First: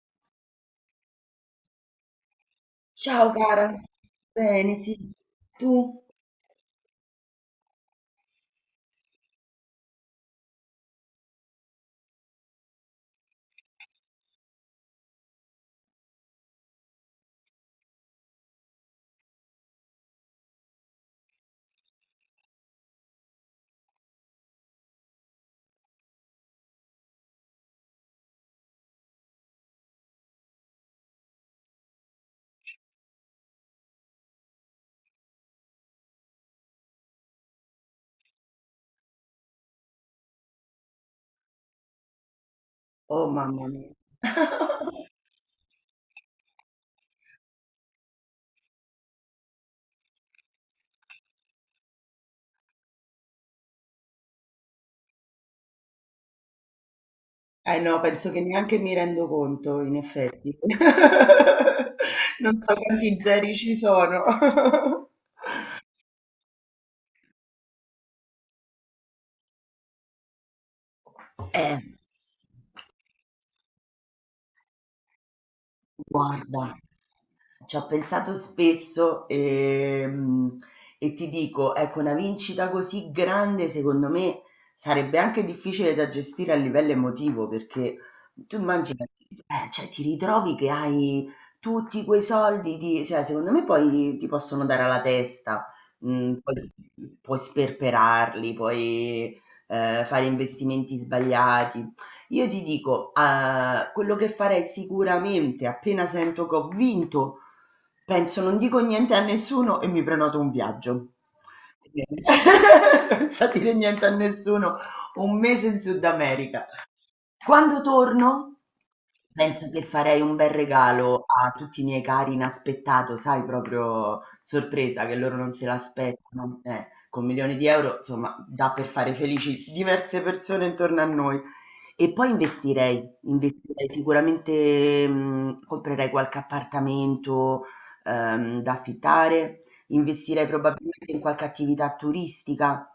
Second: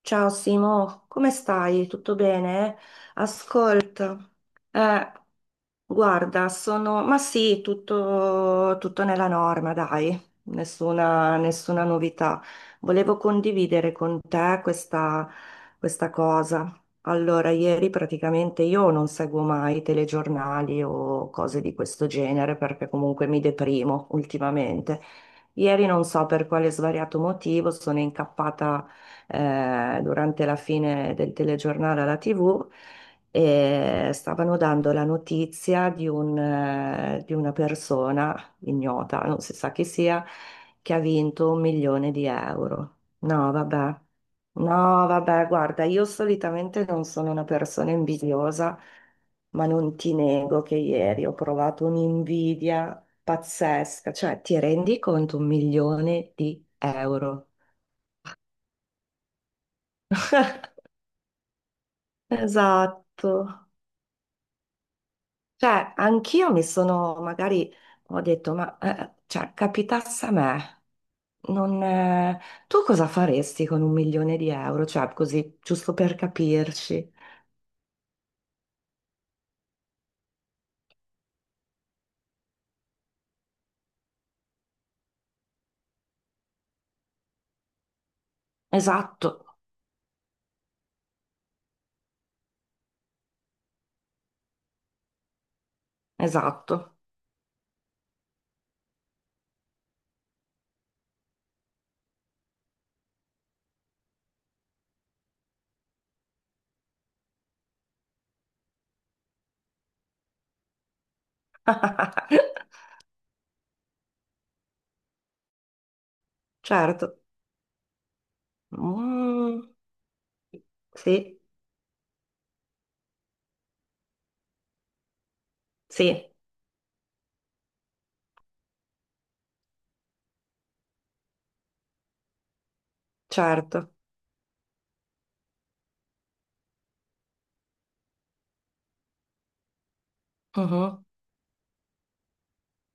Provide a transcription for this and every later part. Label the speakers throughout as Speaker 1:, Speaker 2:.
Speaker 1: Ciao Simo, come stai? Tutto bene?
Speaker 2: Ciao cara,
Speaker 1: Ascolta,
Speaker 2: bene, sì.
Speaker 1: eh,
Speaker 2: Tu?
Speaker 1: guarda, ma sì, tutto nella norma, dai, nessuna novità. Volevo condividere con te questa cosa. Allora, ieri praticamente io non seguo mai telegiornali o cose di questo genere perché comunque mi deprimo ultimamente. Ieri non so per quale svariato motivo sono incappata durante la fine del telegiornale alla TV e stavano dando la notizia di una persona ignota, non si sa chi sia, che ha vinto 1 milione di euro.
Speaker 2: Oh
Speaker 1: No,
Speaker 2: mamma mia.
Speaker 1: vabbè. No, vabbè, guarda, io solitamente non sono una persona invidiosa, ma non ti nego che ieri ho provato un'invidia pazzesca, cioè ti rendi conto 1 milione di euro?
Speaker 2: Eh no, penso che neanche mi rendo conto, in effetti. Non so quanti
Speaker 1: Esatto.
Speaker 2: zeri ci sono.
Speaker 1: Cioè, anch'io mi sono, magari ho detto, ma cioè, capitasse a me,
Speaker 2: Eh,
Speaker 1: non, tu cosa faresti con 1 milione di euro? Cioè, così, giusto per
Speaker 2: guarda.
Speaker 1: capirci.
Speaker 2: Ci ho pensato spesso, e ti dico, ecco, una vincita così grande, secondo me, sarebbe anche difficile da gestire a livello emotivo, perché tu immagina,
Speaker 1: Esatto,
Speaker 2: cioè, ti ritrovi che hai tutti quei soldi, cioè, secondo me poi ti possono dare alla testa, poi
Speaker 1: esatto.
Speaker 2: puoi sperperarli, puoi fare investimenti sbagliati, io ti dico, quello che farei sicuramente appena sento che ho vinto, penso non dico niente a nessuno e mi prenoto un viaggio. Senza dire niente a nessuno, un mese in Sud America.
Speaker 1: Certo.
Speaker 2: Quando torno?
Speaker 1: Mm,
Speaker 2: Penso che farei un bel regalo
Speaker 1: sì,
Speaker 2: a tutti i miei cari inaspettato, sai, proprio sorpresa, che loro non se
Speaker 1: sì,
Speaker 2: l'aspettano. Con milioni di euro, insomma, dà per fare felici diverse persone intorno a noi. E poi investirei
Speaker 1: certo.
Speaker 2: sicuramente, comprerei qualche appartamento, da affittare, investirei
Speaker 1: Mhm.
Speaker 2: probabilmente in qualche attività turistica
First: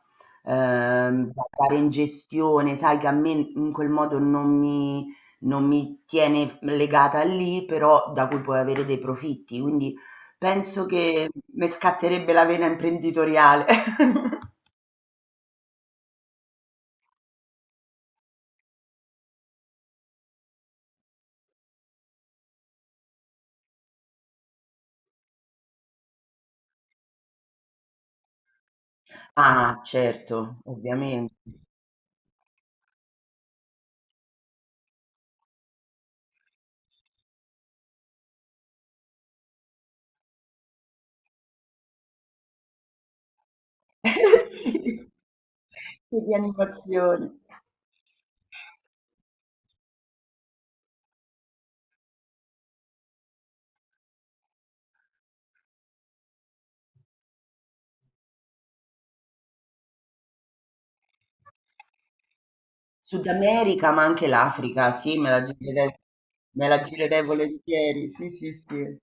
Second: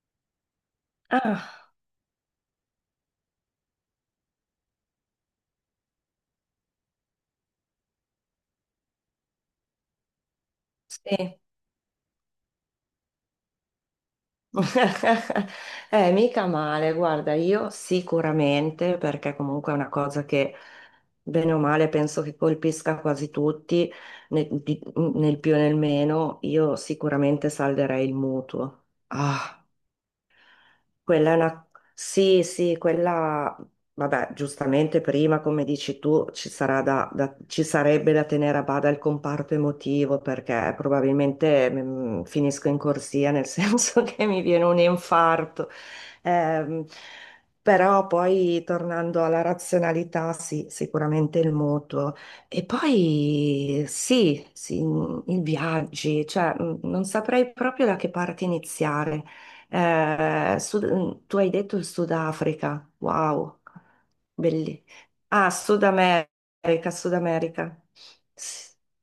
Speaker 2: da
Speaker 1: Ah,
Speaker 2: dare in gestione, sai che a me in quel modo non mi tiene legata lì, però da cui puoi avere dei profitti. Quindi penso che
Speaker 1: sì.
Speaker 2: mi scatterebbe la vena imprenditoriale.
Speaker 1: Mica male, guarda, io sicuramente, perché comunque è una cosa che bene o male penso che colpisca quasi tutti, nel, di- nel più e nel meno, io sicuramente salderei il mutuo. Ah.
Speaker 2: Ah, certo,
Speaker 1: Quella
Speaker 2: ovviamente.
Speaker 1: è una... Sì, sì. Vabbè, giustamente prima, come dici tu, ci sarà ci sarebbe da tenere a bada il comparto emotivo perché probabilmente finisco in corsia, nel senso che mi viene un
Speaker 2: Sì,
Speaker 1: infarto.
Speaker 2: sì, di
Speaker 1: Ehm,
Speaker 2: animazione.
Speaker 1: Però poi, tornando alla razionalità, sì, sicuramente il mutuo. E poi sì, sì, i viaggi, cioè non saprei proprio da che parte iniziare. Tu hai detto il Sudafrica,
Speaker 2: Sud
Speaker 1: wow,
Speaker 2: America, ma anche
Speaker 1: belli.
Speaker 2: l'Africa, sì, me la
Speaker 1: Ah, Sud
Speaker 2: girerei, me la
Speaker 1: America, Sud
Speaker 2: girerei
Speaker 1: America.
Speaker 2: volentieri, sì, sì,
Speaker 1: S-
Speaker 2: sì.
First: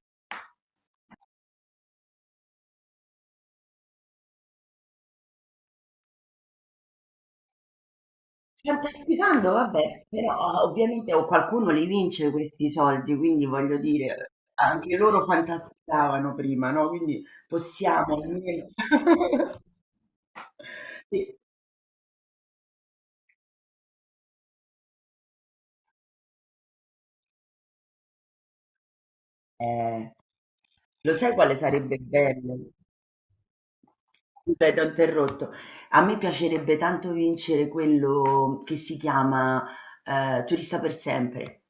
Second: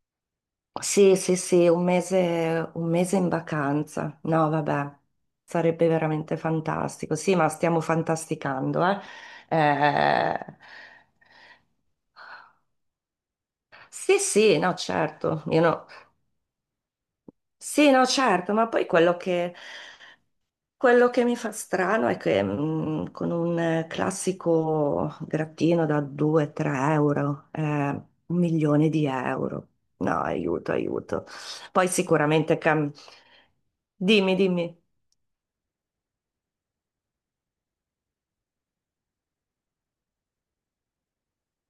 Speaker 1: Sì, sì, sì, un mese in vacanza. No, vabbè, sarebbe veramente fantastico. Sì, ma stiamo fantasticando, eh.
Speaker 2: Fantasticando, vabbè, però
Speaker 1: Eh,
Speaker 2: ovviamente o qualcuno li vince questi soldi, quindi voglio
Speaker 1: sì,
Speaker 2: dire,
Speaker 1: sì, no,
Speaker 2: anche loro
Speaker 1: certo. Io no.
Speaker 2: fantasticavano prima, no? Quindi
Speaker 1: Sì, no,
Speaker 2: possiamo
Speaker 1: certo,
Speaker 2: almeno
Speaker 1: ma poi quello che mi
Speaker 2: sì.
Speaker 1: fa strano è che con un classico grattino da 2-3 euro, 1 milione di euro.
Speaker 2: Eh,
Speaker 1: No, aiuto,
Speaker 2: lo
Speaker 1: aiuto.
Speaker 2: sai quale
Speaker 1: Poi
Speaker 2: sarebbe bello?
Speaker 1: sicuramente cam- Dimmi, dimmi.
Speaker 2: Scusa, ti ho interrotto. A me piacerebbe tanto vincere quello che si chiama Turista per sempre.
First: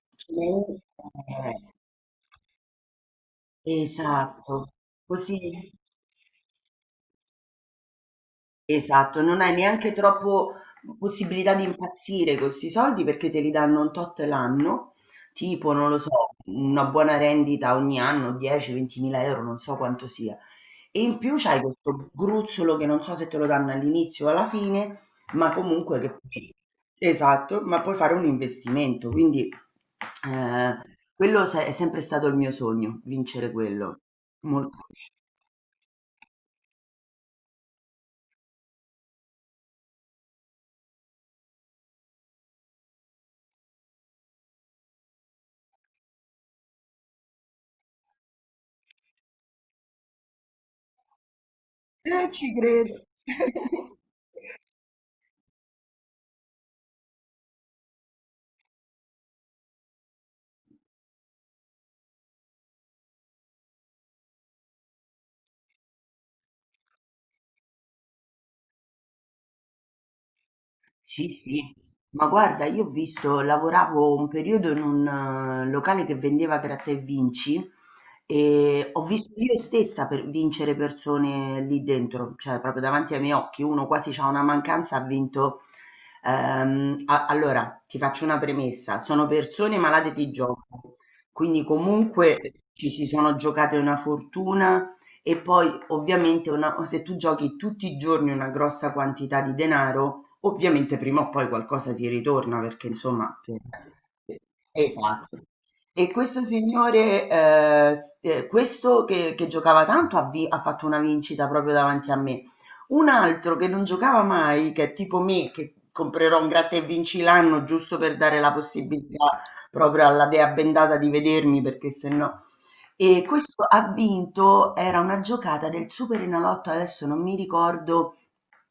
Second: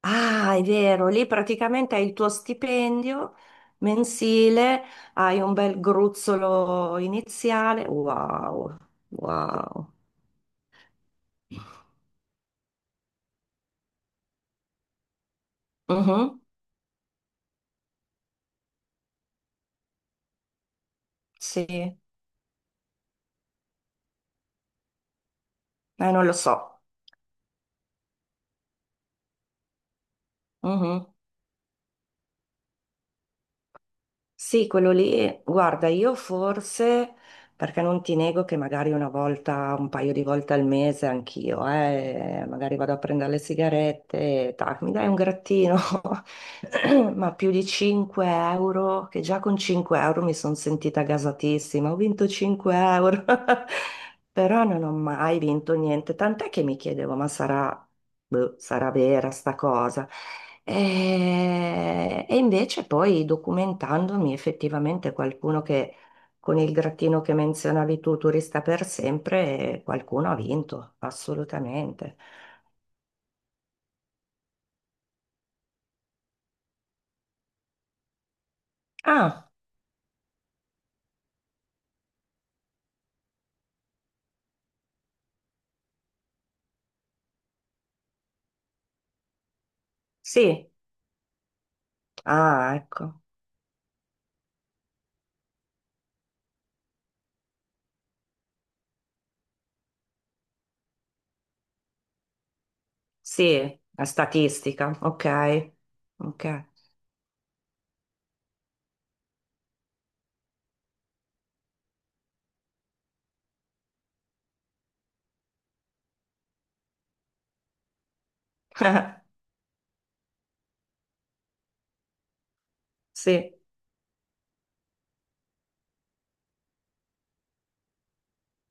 Speaker 1: Ah, è
Speaker 2: Cioè,
Speaker 1: vero, lì praticamente hai il tuo stipendio
Speaker 2: eh, esatto,
Speaker 1: mensile, hai un
Speaker 2: così.
Speaker 1: bel gruzzolo iniziale. Wow,
Speaker 2: Esatto, non hai neanche
Speaker 1: wow.
Speaker 2: troppo possibilità di impazzire con 'sti soldi perché te li danno un tot l'anno, tipo non lo so,
Speaker 1: Mhm.
Speaker 2: una buona rendita ogni anno, 10, 20.000 €, non so quanto sia. E in più c'hai
Speaker 1: Sì,
Speaker 2: questo gruzzolo che non so se te lo danno all'inizio o alla fine, ma comunque che
Speaker 1: non lo
Speaker 2: puoi,
Speaker 1: so.
Speaker 2: esatto, ma puoi fare un investimento, quindi, ehm, quello se è sempre stato il mio sogno, vincere quello.
Speaker 1: Sì,
Speaker 2: Molto.
Speaker 1: quello lì, guarda, io forse, perché non ti nego che magari una volta, un paio di volte al mese anch'io, magari vado a prendere le sigarette, tac, mi dai un grattino, ma più di 5 euro, che già con 5 € mi sono sentita gasatissima, ho vinto
Speaker 2: Ci
Speaker 1: 5
Speaker 2: credo.
Speaker 1: euro, però non ho mai vinto niente, tant'è che mi chiedevo, ma sarà boh, sarà vera sta cosa. E invece poi documentandomi effettivamente qualcuno che con il grattino che menzionavi tu, turista per sempre, qualcuno ha vinto,
Speaker 2: Sì, sì,
Speaker 1: assolutamente.
Speaker 2: ma guarda, io ho visto, lavoravo un periodo in un locale che vendeva gratta e vinci e ho visto
Speaker 1: Ah,
Speaker 2: io stessa per vincere persone lì dentro, cioè proprio davanti ai miei occhi, uno quasi c'ha una mancanza, ha vinto. Allora, ti faccio una premessa, sono persone malate di
Speaker 1: sì.
Speaker 2: gioco, quindi comunque
Speaker 1: Ah,
Speaker 2: ci si
Speaker 1: ecco.
Speaker 2: sono giocate una fortuna e poi ovviamente se tu giochi tutti i giorni una grossa quantità di denaro, ovviamente prima o poi qualcosa ti ritorna perché insomma. Sì.
Speaker 1: Sì, la statistica,
Speaker 2: Esatto.
Speaker 1: ok,
Speaker 2: E questo
Speaker 1: ok.
Speaker 2: signore, questo che giocava tanto ha fatto una vincita proprio davanti a me. Un altro che non giocava mai, che è tipo me, che comprerò un gratta e vinci l'anno giusto per dare la possibilità proprio alla dea bendata di vedermi, perché se no. E
Speaker 1: Sì,
Speaker 2: questo ha vinto era una giocata del Superenalotto, adesso non mi ricordo,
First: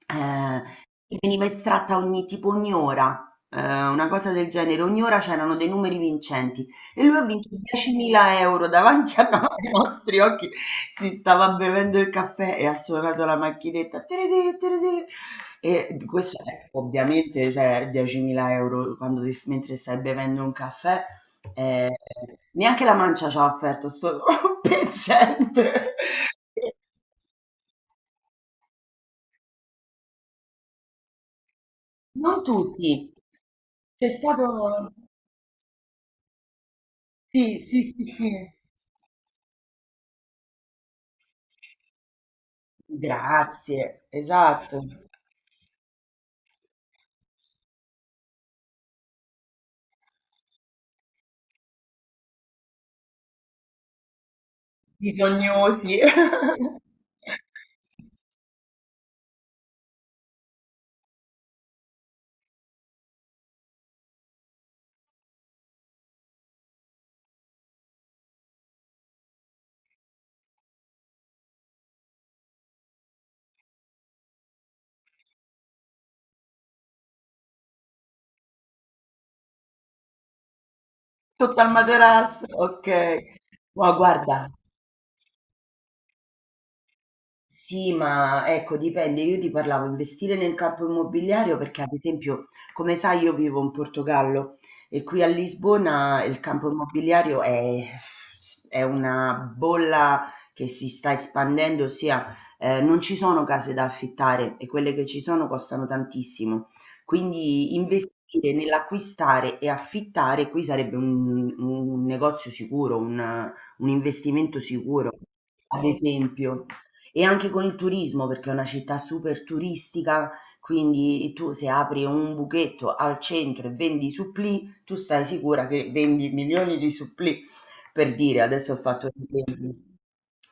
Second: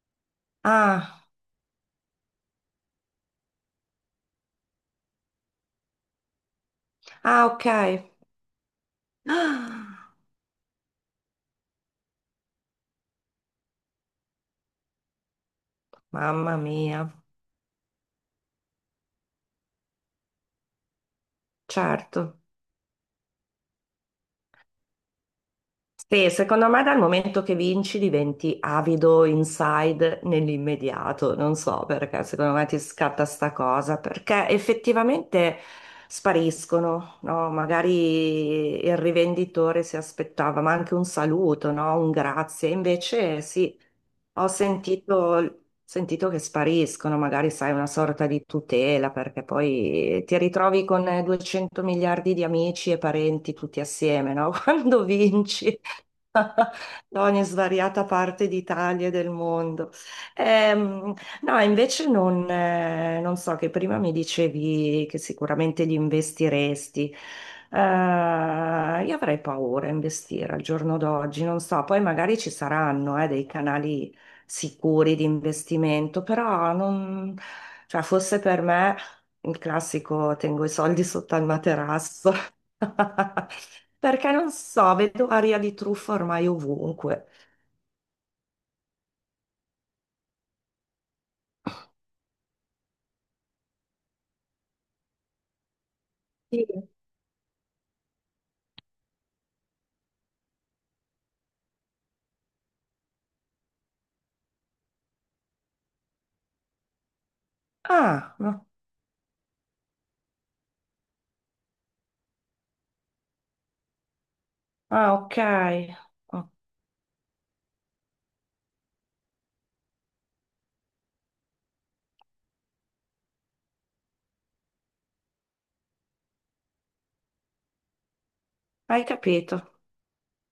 Speaker 2: ehm, che
Speaker 1: ah,
Speaker 2: veniva estratta ogni tipo ogni ora, una cosa del genere, ogni ora c'erano dei numeri vincenti e lui ha
Speaker 1: ah,
Speaker 2: vinto
Speaker 1: ok.
Speaker 2: 10.000 € davanti a, no, ai nostri occhi, si stava bevendo il caffè e ha suonato la macchinetta "tiriti tiriti" e d
Speaker 1: Ah,
Speaker 2: questo,
Speaker 1: mamma mia,
Speaker 2: ovviamente cioè 10.000 € quando ti s mentre stai bevendo un caffè. Ehm,
Speaker 1: certo.
Speaker 2: Neanche la mancia c'ha offerto sto pezzente.
Speaker 1: Sì, secondo me dal momento che vinci diventi avido inside nell'immediato, non so perché,
Speaker 2: Non
Speaker 1: secondo me ti
Speaker 2: tutti.
Speaker 1: scatta sta cosa,
Speaker 2: C'è
Speaker 1: perché
Speaker 2: stato
Speaker 1: effettivamente spariscono, no?
Speaker 2: sì, sì, sì, sì.
Speaker 1: Magari il rivenditore si aspettava, ma anche un saluto, no? Un grazie, invece sì,
Speaker 2: Grazie,
Speaker 1: ho
Speaker 2: esatto.
Speaker 1: sentito che spariscono, magari sai, una sorta di tutela, perché poi ti ritrovi con 200 miliardi di amici e parenti tutti assieme, no? Quando vinci
Speaker 2: Bisognosi.
Speaker 1: da ogni svariata parte d'Italia e del mondo. Ehm, no, invece non so, che prima mi dicevi che sicuramente li investiresti. Eh, io avrei paura a investire al giorno d'oggi, non so, poi magari ci saranno, dei canali sicuri di investimento, però non, cioè, fosse per me il classico tengo i soldi sotto al
Speaker 2: Sotto al
Speaker 1: materasso.
Speaker 2: materasso, okay. No,
Speaker 1: Perché
Speaker 2: guarda.
Speaker 1: non so, vedo aria di truffa ormai ovunque.
Speaker 2: Sì, ma ecco dipende, io ti parlavo investire nel campo immobiliare perché ad esempio, come sai, io vivo in Portogallo e qui a Lisbona il
Speaker 1: Sì.
Speaker 2: campo immobiliare è una bolla che si sta espandendo, ossia non ci sono case da affittare e quelle che ci sono costano tantissimo. Quindi
Speaker 1: Ah,
Speaker 2: investire
Speaker 1: no.
Speaker 2: nell'acquistare e affittare qui sarebbe un negozio sicuro, un investimento sicuro,
Speaker 1: Ah, ok.
Speaker 2: ad
Speaker 1: Oh.
Speaker 2: esempio. E anche con il turismo, perché è una città super turistica, quindi tu se apri un buchetto al centro e vendi supplì, tu stai sicura che vendi milioni di supplì, per dire, adesso ho
Speaker 1: Hai
Speaker 2: fatto
Speaker 1: capito?
Speaker 2: l'esempio.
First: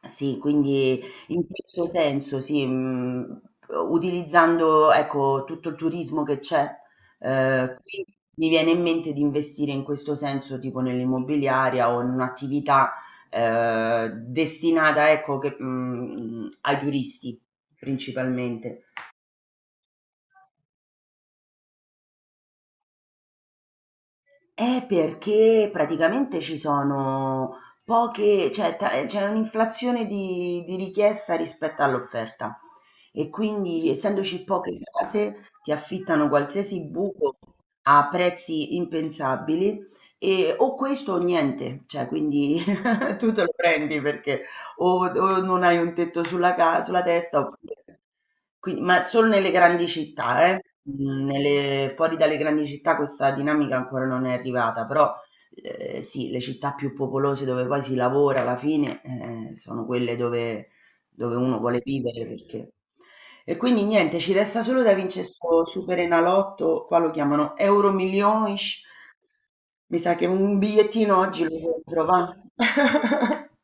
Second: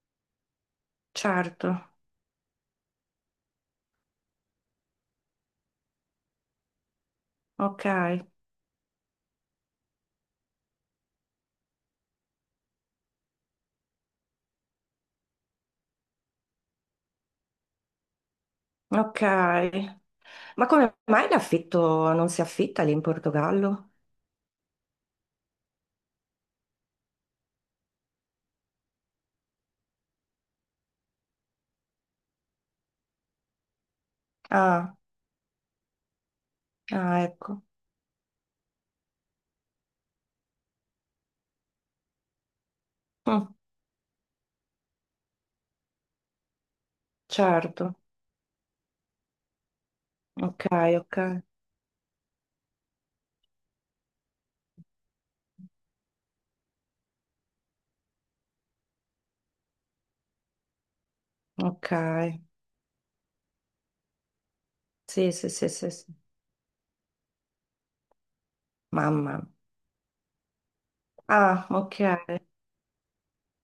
Speaker 2: Sì, quindi in
Speaker 1: Certo.
Speaker 2: questo senso, sì, utilizzando ecco, tutto il turismo che c'è,
Speaker 1: Ok.
Speaker 2: qui mi viene in mente di investire in questo senso, tipo nell'immobiliaria o in un'attività destinata, ecco, che, ai turisti principalmente.
Speaker 1: Ok. Ma come mai l'affitto non si affitta lì in Portogallo?
Speaker 2: È perché praticamente ci sono poche, cioè, c'è un'inflazione di richiesta rispetto all'offerta e quindi essendoci poche
Speaker 1: Ah.
Speaker 2: case ti affittano qualsiasi
Speaker 1: Ah,
Speaker 2: buco
Speaker 1: ecco.
Speaker 2: a prezzi impensabili e o questo o niente, cioè quindi tu te
Speaker 1: Mm,
Speaker 2: lo prendi perché o non hai un tetto sulla testa
Speaker 1: certo.
Speaker 2: oppure. Qui ma solo nelle grandi città, eh.
Speaker 1: Ok, ok.
Speaker 2: Mhmm, nelle fuori dalle grandi città questa dinamica ancora non è arrivata, però, sì, le città più popolose dove poi si lavora alla fine, sono quelle dove uno vuole
Speaker 1: Ok.
Speaker 2: vivere, perché. E quindi niente, ci resta solo da vince
Speaker 1: Sì, sì,
Speaker 2: 'sto
Speaker 1: sì, sì, sì.
Speaker 2: Superenalotto, qua lo chiamano Euromillions.
Speaker 1: Mamma.
Speaker 2: Mi sa che un bigliettino oggi lo
Speaker 1: Ah, ok.
Speaker 2: compro, va.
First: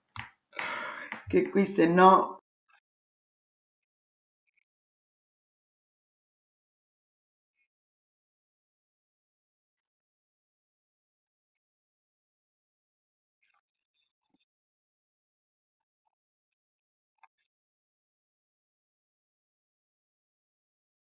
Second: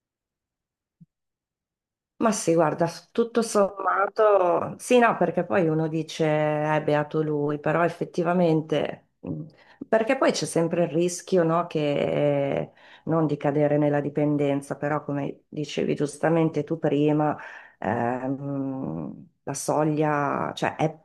Speaker 2: Che qui se
Speaker 1: Ma
Speaker 2: no
Speaker 1: sì, guarda, tutto sommato, sì, no, perché poi uno dice è beato lui, però effettivamente, perché poi c'è sempre il rischio, no, che non di cadere nella dipendenza, però come dicevi giustamente tu prima, la soglia, cioè è,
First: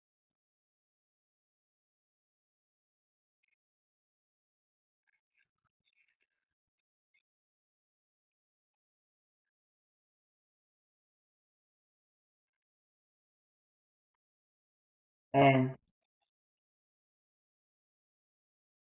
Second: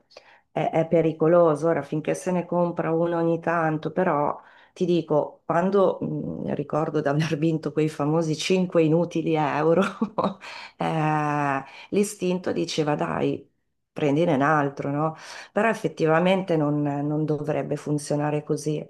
Speaker 1: è- è pericoloso, ora finché se ne compra uno ogni tanto, però ti dico, quando ricordo di aver vinto quei famosi 5 inutili euro. Eh, l'istinto diceva dai, prendine un altro, no? Però
Speaker 2: eh.
Speaker 1: effettivamente non dovrebbe funzionare così.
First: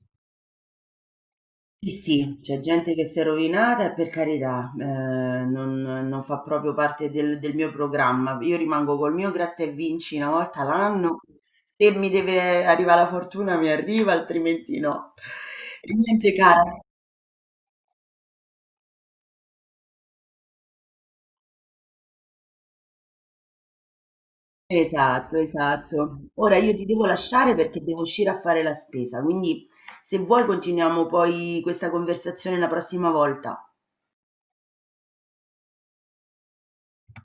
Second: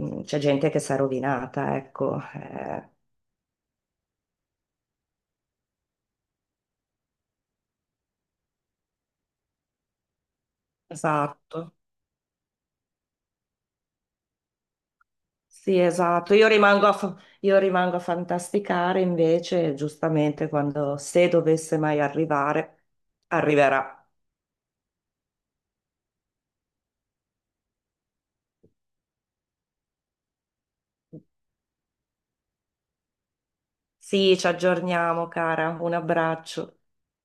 Speaker 1: C'è gente che si è rovinata,
Speaker 2: Sì,
Speaker 1: ecco.
Speaker 2: sì, c'è gente che si è rovinata e per carità, non fa proprio parte del mio programma. Io rimango col mio gratta e vinci una volta l'anno.
Speaker 1: Esatto.
Speaker 2: Se mi deve arrivare la fortuna mi arriva, altrimenti no.
Speaker 1: Sì,
Speaker 2: E
Speaker 1: esatto.
Speaker 2: niente,
Speaker 1: Io
Speaker 2: cara.
Speaker 1: rimango a, fa- io rimango a fantasticare invece, giustamente, quando se dovesse mai arrivare, arriverà.
Speaker 2: Esatto, esatto. Ora io ti devo lasciare perché devo uscire a fare la spesa, quindi se vuoi continuiamo poi questa conversazione la prossima volta.
Speaker 1: Sì, ci aggiorniamo, cara. Un abbraccio.